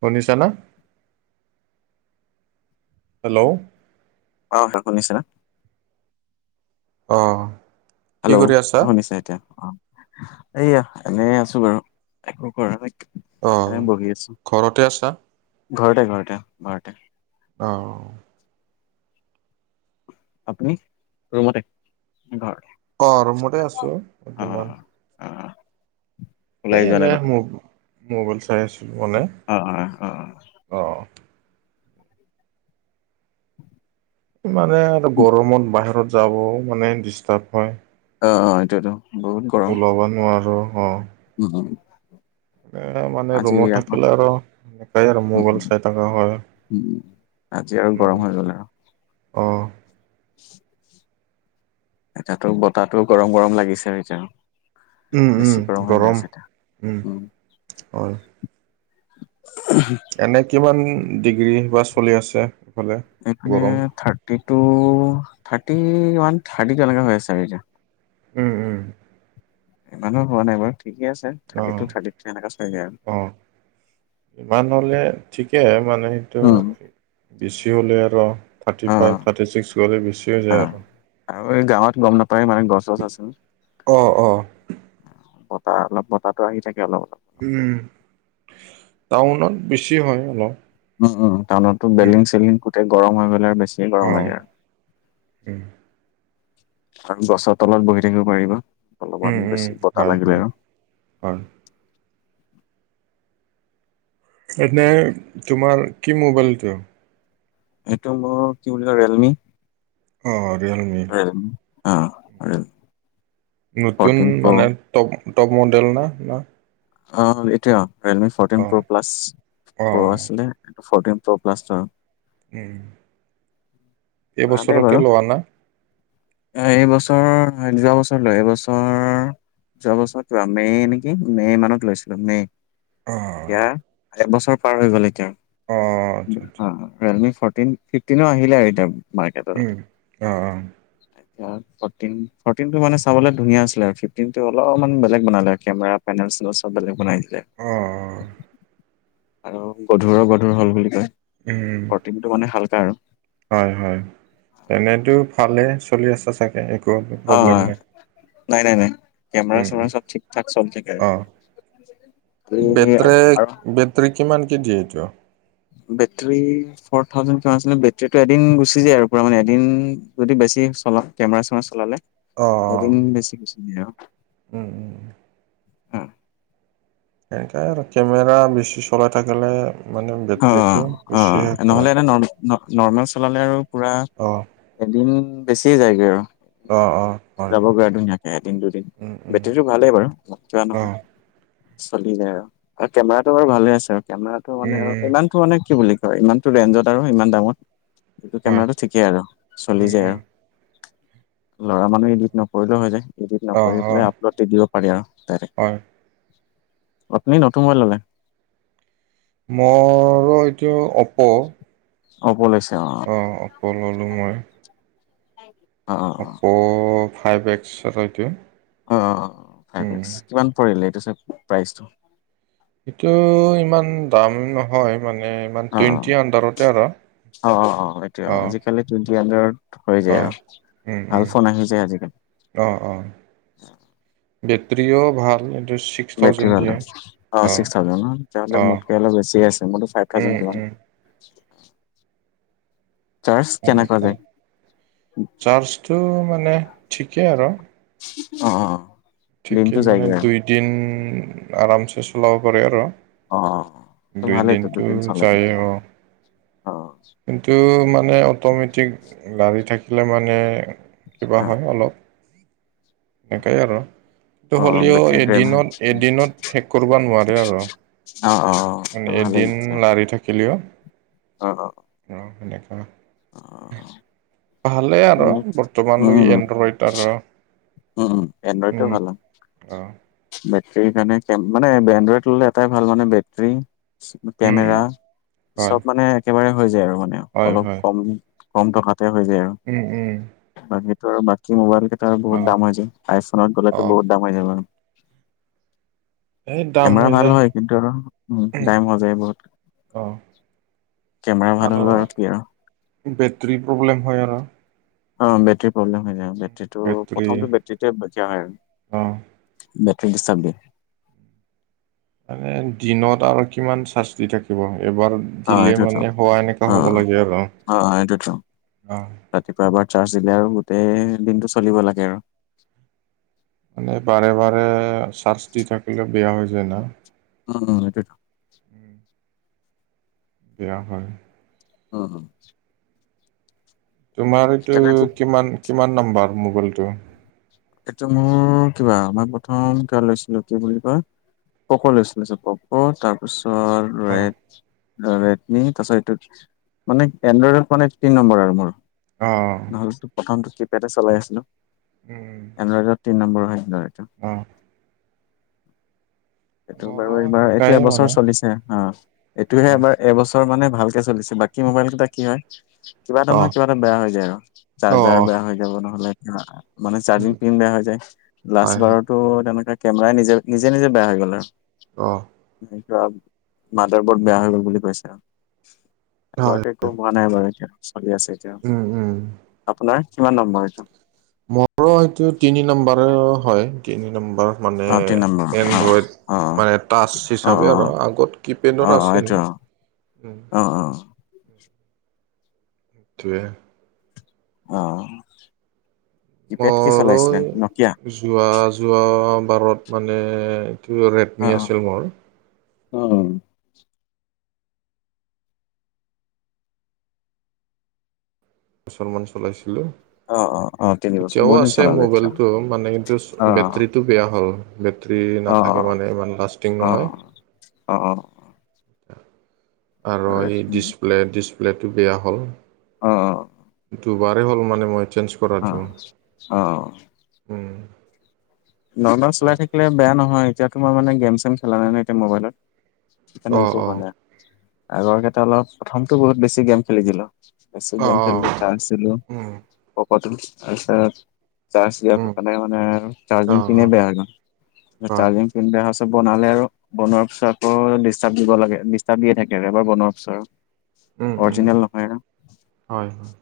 শুনিছা না? হেল্ল'। অ', হয়। শুনিছে না? অ'। হেল্লো'। অ', শুনিছে এতিয়া অ'। এইয়া এনে আছো বাৰু একো কৰা নাই অঁ এনে বহি আছো। ঘৰতে আছা? ঘৰত-ঘৰতে, ঘৰতে। অ'। আপুনি? ৰুমতে নে ঘৰতে? অ', ৰুমতে আছো বৰ্তমান। উম। এই এনেই মো-মোবাইল চাই আছিলোঁ মানে। অ অ অ অ'। মানে আৰু গৰমত বাহিৰত যাবও মানে ডিষ্টাৰ্ব হয়। অ', অ', এইটোৱেটো বহুত গ ওলাব নোৱাৰোঁ, অ'। উম, উম। এ মানে আজি ৰুমত আকৌ থাকিলে আৰু সেনেকাই আৰু উম উম মোবাইল চাই থাকা হয়। উম। আজি আৰু গৰম হৈ গ'ল আৰু। অঁহ। [unintelligible] এতিয়াতো বতাহটো গৰম গৰম লাগিছে আৰু এতিয়াও। উম উম গৰম উম হয়। [unintelligible] এনে কিমান ডিগ্ৰী বা চলি আছে? এইফালে এইপিনে গৰম? Thirty two thirty one thirty তেনেকে হৈ আছে আৰু এতিয়া। উম উম। ইমানো হোৱা নাই বাৰু ঠিকে আছে, থাৰ্টি অঁ টু থাৰ্টি থ্ৰী এনেকা চাই যায় আৰু। অ', ইমান হলে ঠিকে মানে সেইটো উম। বেছি হলে আৰু থাৰ্টি ফাইভ অ', থাৰ্টি ছিক্স গ'লে বেছি হৈ যায় অ', আৰু। আৰু এই গাঁৱত গম নাপায় মানে গছ চছ আছে যে। অহ অহ। বতাহ অলপ বতাহটো আহি থাকে অলপ অলপ। উম, টাউনত বেছি হয় অলপ। উম উম টাউনতটো উম, বেলদিং চেলদিং গোটেই গৰম হৈ গলেই বেছি যি গৰম অ', লাগে আৰ। উম। আৰু গছৰ তলত বহি থাকিব পাৰিবা, অলপমান উম, উম, বেছি বতাহ হয়, লাগিলে হয়, আৰু। হয়। এনেই তোমাৰ কি মোবাইল এইটো? এইটো মোৰ কি বুলি কয় ৰিয়েলমি ৰিয়েলমি অ ৰিয়ে নতুন মানে টপ টপ মডেল না না? অঁহ এতিয়া ৰিয়েলমি ফ'ৰ্টিন অ', প্ৰ প্লাছ প্ৰ অ', আছিলে ফৰ্টিন প্ৰ প্লাছটো আৰু। [inaudible] ভালেই এইবছৰতে বাৰু। লোৱা না? এইবছৰ যোৱা বছৰলৈ এইবছৰ যোৱাবছৰত লোৱা, মে নেকি মে মানত লৈছিলো মে। অঁ। এতিয়া একবছৰ পাৰ হৈ গ'ল এতিয়া আচ্ছা, আচ্ছা, অ ৰিয়েলমি ফৰ্টিন ফিফটিনো আহিলে আৰু এতিয়া উম, মাৰ্কেটত। [unintelligible] ফৰ্তিন, ফৰ্তিন টো মানে চাবলৈ ধুনীয়া আছিলে আৰু ফিফটিন টো অলপমান বেলেগ বনালে আৰু কেমেৰাত পেলেন চেনেল চব বেলেগ বনাই তে অ', অ', আৰু গধুৰৰ গধুৰ হল বুলি কয়, উম। ফৰ্তিণ টো মানে হালকা আৰু। হয় হয় এনেতো ফালে চলি আছে চাগে এ অ নাই নাই নাই। কেমেৰা উম উম চেমেৰা চব ঠিক ঠাক চলি থাকে, অ তোৰ আৰু তোৰে কিমান কেজি এইটো? বেটৰী ফ'ৰ থাউজেণ্ড প্লাছ বেটৰীটো এদিন গুচি যায় আৰু মানে এদিন যদি বেছি চলা কেমেৰা চেমেৰা চলালে অ অ এদিন বেছি গুছি জাই আও। উম। উম সেনেকে আৰু কেমেৰা বেছি চলাই থাকিলে, মানে বেটোৰীটো বেছি ন নৰ্মেল চলালে আৰু পুৰা অ'। এদিন বেছি যায়গৈ আৰু। অ' অ'। হয় যাবগৈ ধুনীয়াকে এদিন দুদিন, উম উম বেটেৰীটো ভালেই বাৰু, বেয়া অ নহয়। চলি যায় আৰু, আৰু কেমেৰাটো বাৰু ভালে আছে আৰু কেমেৰাটো উম মানে আৰু উম ইমান টো মানে কি বুলি কয় ইমানটো ৰেঞ্জত আৰু ইমান দামত, এইটো হয় কেমেৰাটো ঠিকেই আৰু, উম চলি যায় উম আৰু। ল'ৰা মানুহ ইডিট নকৰিলেও হৈ যায়, ইডিট অ নকৰি অ পেলাই আপলোড দি দিব পাৰি আৰু ডাইৰেক্ট। হয় আপুনি নতুন লবাইল ল'লে? মোৰ এইটো অপ্প'। অপ্পো লৈছে অ'। অ', অস্পো ললো মই। অ'। অপ্প' ফাইভ এক্স এটো। অ', ফাইভ এক্স, কিমান পৰিলে এইটো প্ৰাইজটো? এইটো ইমান দাম নহয়, মানে ইমান অ টুৱেণ্টি আণ্ডাৰতে আৰু, অ অ অ অ এতিয়া অ'। আজিকালি টুৱেণ্টি হাড্ৰেডত হৈ অ যায় আৰু, উম উম ভাল ফোন আহি যায় আজিকালি। অ', অ', বেটৰীও ভাল। এইটো ছিক্স বেটাৰী থাউজেণ্ড ভাল দিয়ে অ', ছিক্স থাউজেণ্ড ন তেতিয়াহলে অ মোতকে অলপ বেছি আছে, মোৰতো ফাইভ উম ঠাওচেন কিমান। উম [inaudible] চাৰ্জ কেনেকুৱা সেনেকে, যায় চাৰ্জটো মানে ঠিকেই আৰু। অ'। ঠিকে দিনটো মানে যায়গৈ আৰু দুইদিন আৰামছে চলাব পাৰে আৰু। অ অ', অ', ত' দুই ভালেইতো দিনটো দুদিন চলে যায়ে, অ'। অ কিন্তু মানে অট'মেটিক, লাৰি থাকিলে মানে অ কিবা হ'য় অলপ, একেই আৰু। সেটো অ হ'লেও বেটেৰী ড্ৰেইন এদিনত, হয় এদিনত শেষ কৰিব নোৱাৰে আৰু। অ', মানে অ', ভালেই এদিন অ', লাৰি থাকিলেওঁ। অ'। অ', তেনেকুৱা। অ'। ভালেই আৰু বৰ্তমানলৈকে উম, এনড্ৰইড আৰু। উম উম, এণ্ড্ৰইডতো এ উম ভাল। অ'। বেটৰীৰ কাৰণে, মানে এনড্ৰইড ল'লে এটাই ভাল মানে বেটৰী উম কেমেৰা, উম হয় চব মানে একেবাৰে হৈ যায় আৰু মানে, হয় অলপ হয় কম কম টকাতে হৈ যায় আৰু। উম উম। বাকীটো আৰু বাকী মোবাইল কেইটা অ বহুত দাম হৈ যায়, আইফোনত অ গ'লেতো বহুত দাম হৈ যায় বাৰু। এই দাম কেমেৰা হৈ ভাল যায় হ'য় কিন্তু আৰু উ ডাইম হৈ যায় বহুত। অ কেমেৰা ভাল হ'ল আৰু ক্লিয়াৰ হয়। বেটেৰী প্ৰব্লেম হ'য় আৰু। অ, বেটৰীৰ প্ৰব্লেম হৈ যায়, বেটৰীটো বেটৰী প্ৰথমটো বেটৰীতে দিয়া হয় অ আৰু। বেটৰ ডিষ্টাৰ দিয়ে। মানে দিনত আৰু কিমান চাৰ্জ কৰি থাকিব এবাৰ অ', দিলে এইটোৱেতো মানে হোৱা এনেকা, হ'ব অ'। লাগে আৰু অ, ৰাতিপুৱা এবাৰ চাৰ্জ দিলে আৰু গোটেই দিনটো চলিব লাগে আৰু। মানে বাৰে, বাৰে চাৰ্জ দি থাকিলে বেয়া হৈ যায় না। উম, উম, এইটো উম বেয়া হয়। উম, উম, তোমাৰ এইটো সেইকাৰণে খুব কিমান, কিমান নাম্বাৰ মোবাইলটো? এইটো মোৰ কিবা মই প্ৰথম কিবা লৈছিলো, কি বুলি কয় ক'পে লৈছিলছে প'ক, অ তাৰপিছত ৰেডমি, তাৰপিছত এইটোত মানে, এনড্ৰইডত মানে তিনি নম্বৰ আৰু মোৰ। অ, নহ'লে তো, প্ৰথমটো কিপেডে চলাই আছিলো। এই, এনড্ৰইডত তিন নম্বৰ হয়, এড্ৰটো উম, এইটো বাৰু মোৰো এইবাৰ এইটো, সেনেকাই এবছৰ মানে চলিছে অ, এইটোহে অ এবাৰ এবছৰ মানে ভালকে চলিছে, বাকী মোবাইল কেইটা কি হয়? কিবা এটা অ নহয়, কিবা এটা বেয়া হৈ যায় আৰু অ চাৰ্জাৰ বেয়া হৈ যাব নহ'লে মানে, উম চাৰ্জিং পিন বেয়া হৈ যায়, লাষ্ট হয় হয় বাৰত তটো, তেনেকুৱা কেমেৰাই নিজে, নিজে, নিজে, বেয়া হৈ গ'ল আৰু। অ, [inaudible] মাদাৰ বৰ্দ বেয়া হৈ গ'ল বুলি কৈছে আৰু আবাৰ হয় চ'ব হোৱা নাই বাৰু এতিয়া চলি আছে এতিয়া। উম, উম, আপোনাৰ কিমান নম্বৰ এইটো? মোৰো এইটো তিনি নম্বাৰে হয়, তিনি নম্বাৰ মানে অ তিনি নম্বৰ এনড্ৰইড। অ অ মানে টাচ অ অ হিচাপে আৰু আগত অ অ কিপেডত আছিল। এইটো অ, অ, অ, [inaudible] অ, কিপেড কি মোৰ, চলাইছিলে নকিয়া যোৱ, যোৱা বাৰত মানে [inaudible] মোৰ। উম, মুছলমান চলাইছিলোঁ। অ, অ, অ, তিনি বছৰ এতিয়াও বহুত দিন আছে, চলালে তেতিয়া মোবাইলতটো মানে কিন্তু অ বেটৰীতটো বেয়া হ'ল, বেটৰী অ অ নাথাকে মানে, ইমান লাষ্টিং নহয়। অ, অ, আৰু অ এই অ ডিচপ্লে-ডিচপ্লেটো বেয়া হ'ল। অ, অ, দুবাৰে হ'ল মানে মই একচেঞ্জ। অ', অ', অ'। নৰ্মেল চলাই থাকিলে বেয়া নহয়, এতিয়া মানে গেম চেম খেলা নাই নহয় এতিয়া মোবাইলত। এটো অঁ একো হোৱা নাই, আগৰ কেইটা অলপ প্ৰথমটো বহুত বেছি গেম খেলিদিলো। বেছি অঁ অঁ গেম খেলিলো, চাৰ্জ দিলো, অঁ [unintelligible] তাৰপিচত চাৰ্জ অঁ দিয়া মানে চাৰ্জিং অঁ পিনে বেয়া হৈ গল। হয় চাৰ্জিং বেয়া হোৱা পাছত বনালে আৰু বনোৱাৰ পাছত আকৌ ডিষ্টাৰ্ব দিব লাগে ডিষ্টাৰ্ব দিয়ে থাকে আৰু এবাৰ বনোৱাৰ পিছত। উম উম অৰিজিনেল নহয় ন। হয় হয়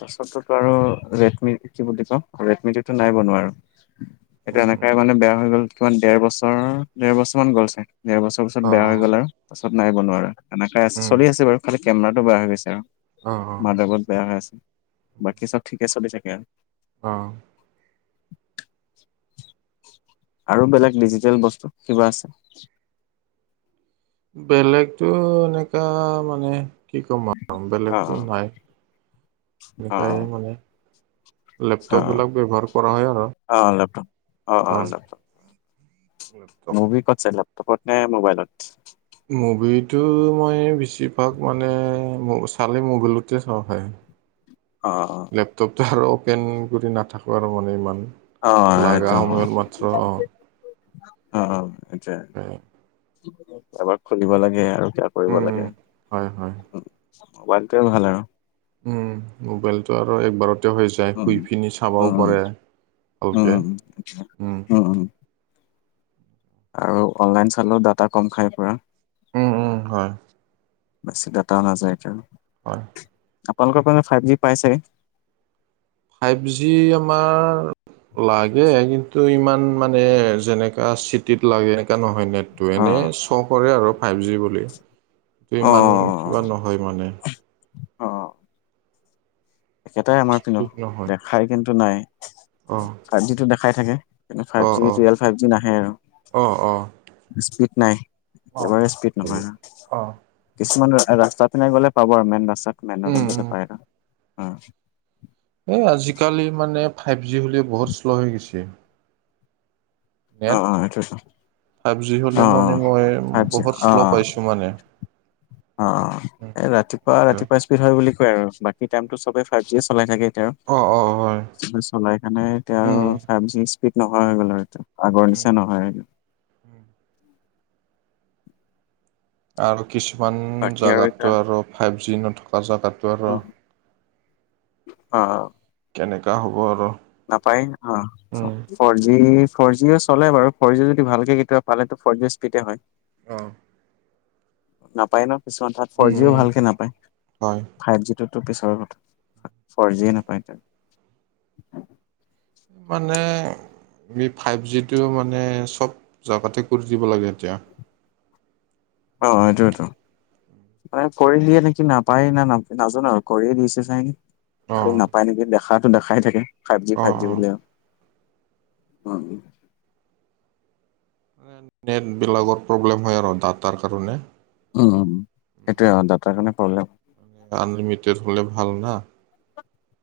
তাৰপাছতটো আৰু ৰেডমি কি বুলি কৈ, ৰেডমি টো নাই বনোৱা আৰু। এটো এনেকাই মানে বেয়া হৈ গ'ল কিমান ডেৰ বছৰ, দেৰ বছৰ মান গ'ল ছাগে ডেৰ বছৰ তাপিছত অঁ বেয়া হৈ গ'ল আৰু, পাছ নাই বনো আৰু এনেকাই আছে। চলি আছে বাৰু খালি কেমেৰাতটো বেয়া হৈ গৈছে আৰু। অঁ অঁ মাদাৰবোদ বেয়া হৈ আছে, বাকী চব ঠিকে চলি থাকে আৰু। অ'। [inaudible] আৰু বেলেগ ডিজিটেল বস্তু কিবা আছে বেলেগতটো এনেকা মানে কি ক'ম আৰু অ বেলেগতো নাই। অ অ সনেকাইে মানে অ লেপটপ বিলাক ব্যৱহাৰ কৰা হয় আৰু, অ অ লেপটপ অ'। Laptop laptop. মুভি ক'ত চাই লেপটপত নে মোবাইলত? মুভিটো মই বেছিভাগ মানে চালে মবিলতে চাওঁ হয়। [inaudible] অ', অ'। লেপটপটো আৰু অ'পেন কৰি নাথাকোঁ আৰু মানে ইমান, অ অ লগা সেইটো সময়ত মাত্ৰ অ'। অ', অ', আচ্ছা। উম। এবাৰ খুলিব লাগে আৰু কিবা কৰিব উম, লাগে। হয় হয়। মবাইলটোয়ে ভাল আৰু। উম, মোবাইলটো আৰু একবাৰত হৈ যায়, উম শুই পিনি চাবও উম উম পাৰে উম উম ভালকৈ, উম। আৰু অনলাইন চালেও দাটা কম খাই পুৰা। উম, উম হয়। বেছি ডাটাও নাযায় তেতিয়া। হয়। আপোনালোকৰ ফালে ফাইভ জি পাইছে ছাগে? ফাইভ জি আমাৰ লাগে কিন্তু ইমান মানে যেনেকা চিটিত লাগে এনেকা নহয় মেন টো, অ এনেই শ্ব' কৰে আৰু ফাইভ জি বুলি কিন্তু অ অ ইমান কিবা নহয় মানে। অ অ একেটাই আমাৰ পিনেও, স্পীড নহয় দেখাই কিন্তু নাই। অ'। ফাইভ জিটো দেখাই থাকে, কিন্তু ফাইভ অ জি অ ৰিয়েল ফাইভ জি নাহে আৰু। অ অ স্পীড নাই, অ একেবাৰে স্পীড নহয় হা। অ' কিছুমান ৰাস্তা পিনোই গ'লে পাব আৰু মেইন ৰাস্তাত মেইন উম ৰোডত উম গোতে পায় আৰু। অ'। এই আজিকালি মানে ফাইভ জি হ'লে বহুত শ্ল' হৈ গৈছে। নেট অ', অ', হেটোৱেটো। ফাইভ জি হ'লে মনে মই জি বহুত শ্ল' পাইছো মানে। অঁ, ৰাতিপুৱা ৰাতিপুৱা স্পীড হয় বুলি কয় আৰু, বাকী টাইমতটো চবেই ফাইভ জি চলাই থাকে। অ অ হয় চলাই খানে এতিয়া উম ফাইভ জি স্পীড নোহোৱা হৈ গ'ল আৰু এতিয়া। আগৰ উম নিচিনা নহয়। উম আৰু কিছুমান বাকী আৰু এতিয়া জেগাতটো আৰু ফাইভ জি নথকা জেগাতটো আৰু। অঁ কেনেকুৱা হ'ব আৰু। নাপায় অঁ। Um four G four Jio চলে বাৰু, ফ'ৰ জি যদি ভালকে কেতিয়াবা পালে ফ'ৰ জি স্পীডে হয়। অ। নাপায় ন, কিছুমান তাত ফৰ উম জিয়ো উম ভালকে নাপায়। হয় ফাইভ জিটোতো পিছৰ কথা, ফৰ জিয়ে নাপায় এতিয়া। মানে আমি ফাইভ জিটো মানে চব জেগাতে কৰি দিব লাগে এতিয়া। অঁ মানে সেইটোৱেটো মানে কৰি দিয়ে নেকি নাপায় না নাপায় নাজানো আৰু কৰিয়ে দিছে চাগে। অ খালি নাপায় নেকি দেখাতটো দেখাই থাকে, ফাইভ জি অ ফাইভ জি অ বুলি আৰু উম। নেটবিলাকৰ প্ৰব্লেম হয় আৰু ডাটাৰ কাৰণে। উম, সেইটোয়ে দাটাৰ কাৰণে প্ৰব্লেম। আনলিমিটেড হলে ভাল না।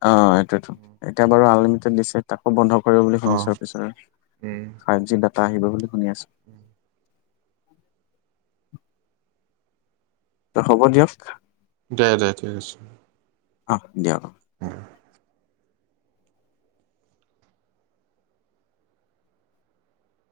অঁ, সেইটোৱে তো, এতিয়া বাৰু আনলিমিটেড দিছে। তাকো বন্ধ কৰিব বুলি অ শুনিছো, পিছত উম ফাইভ জি ডাটা আহিব বুলি শুনি আছো। ত হ'ব দিয়ক। দে দে ঠিক আছে। অঁ, দিয়ক। উম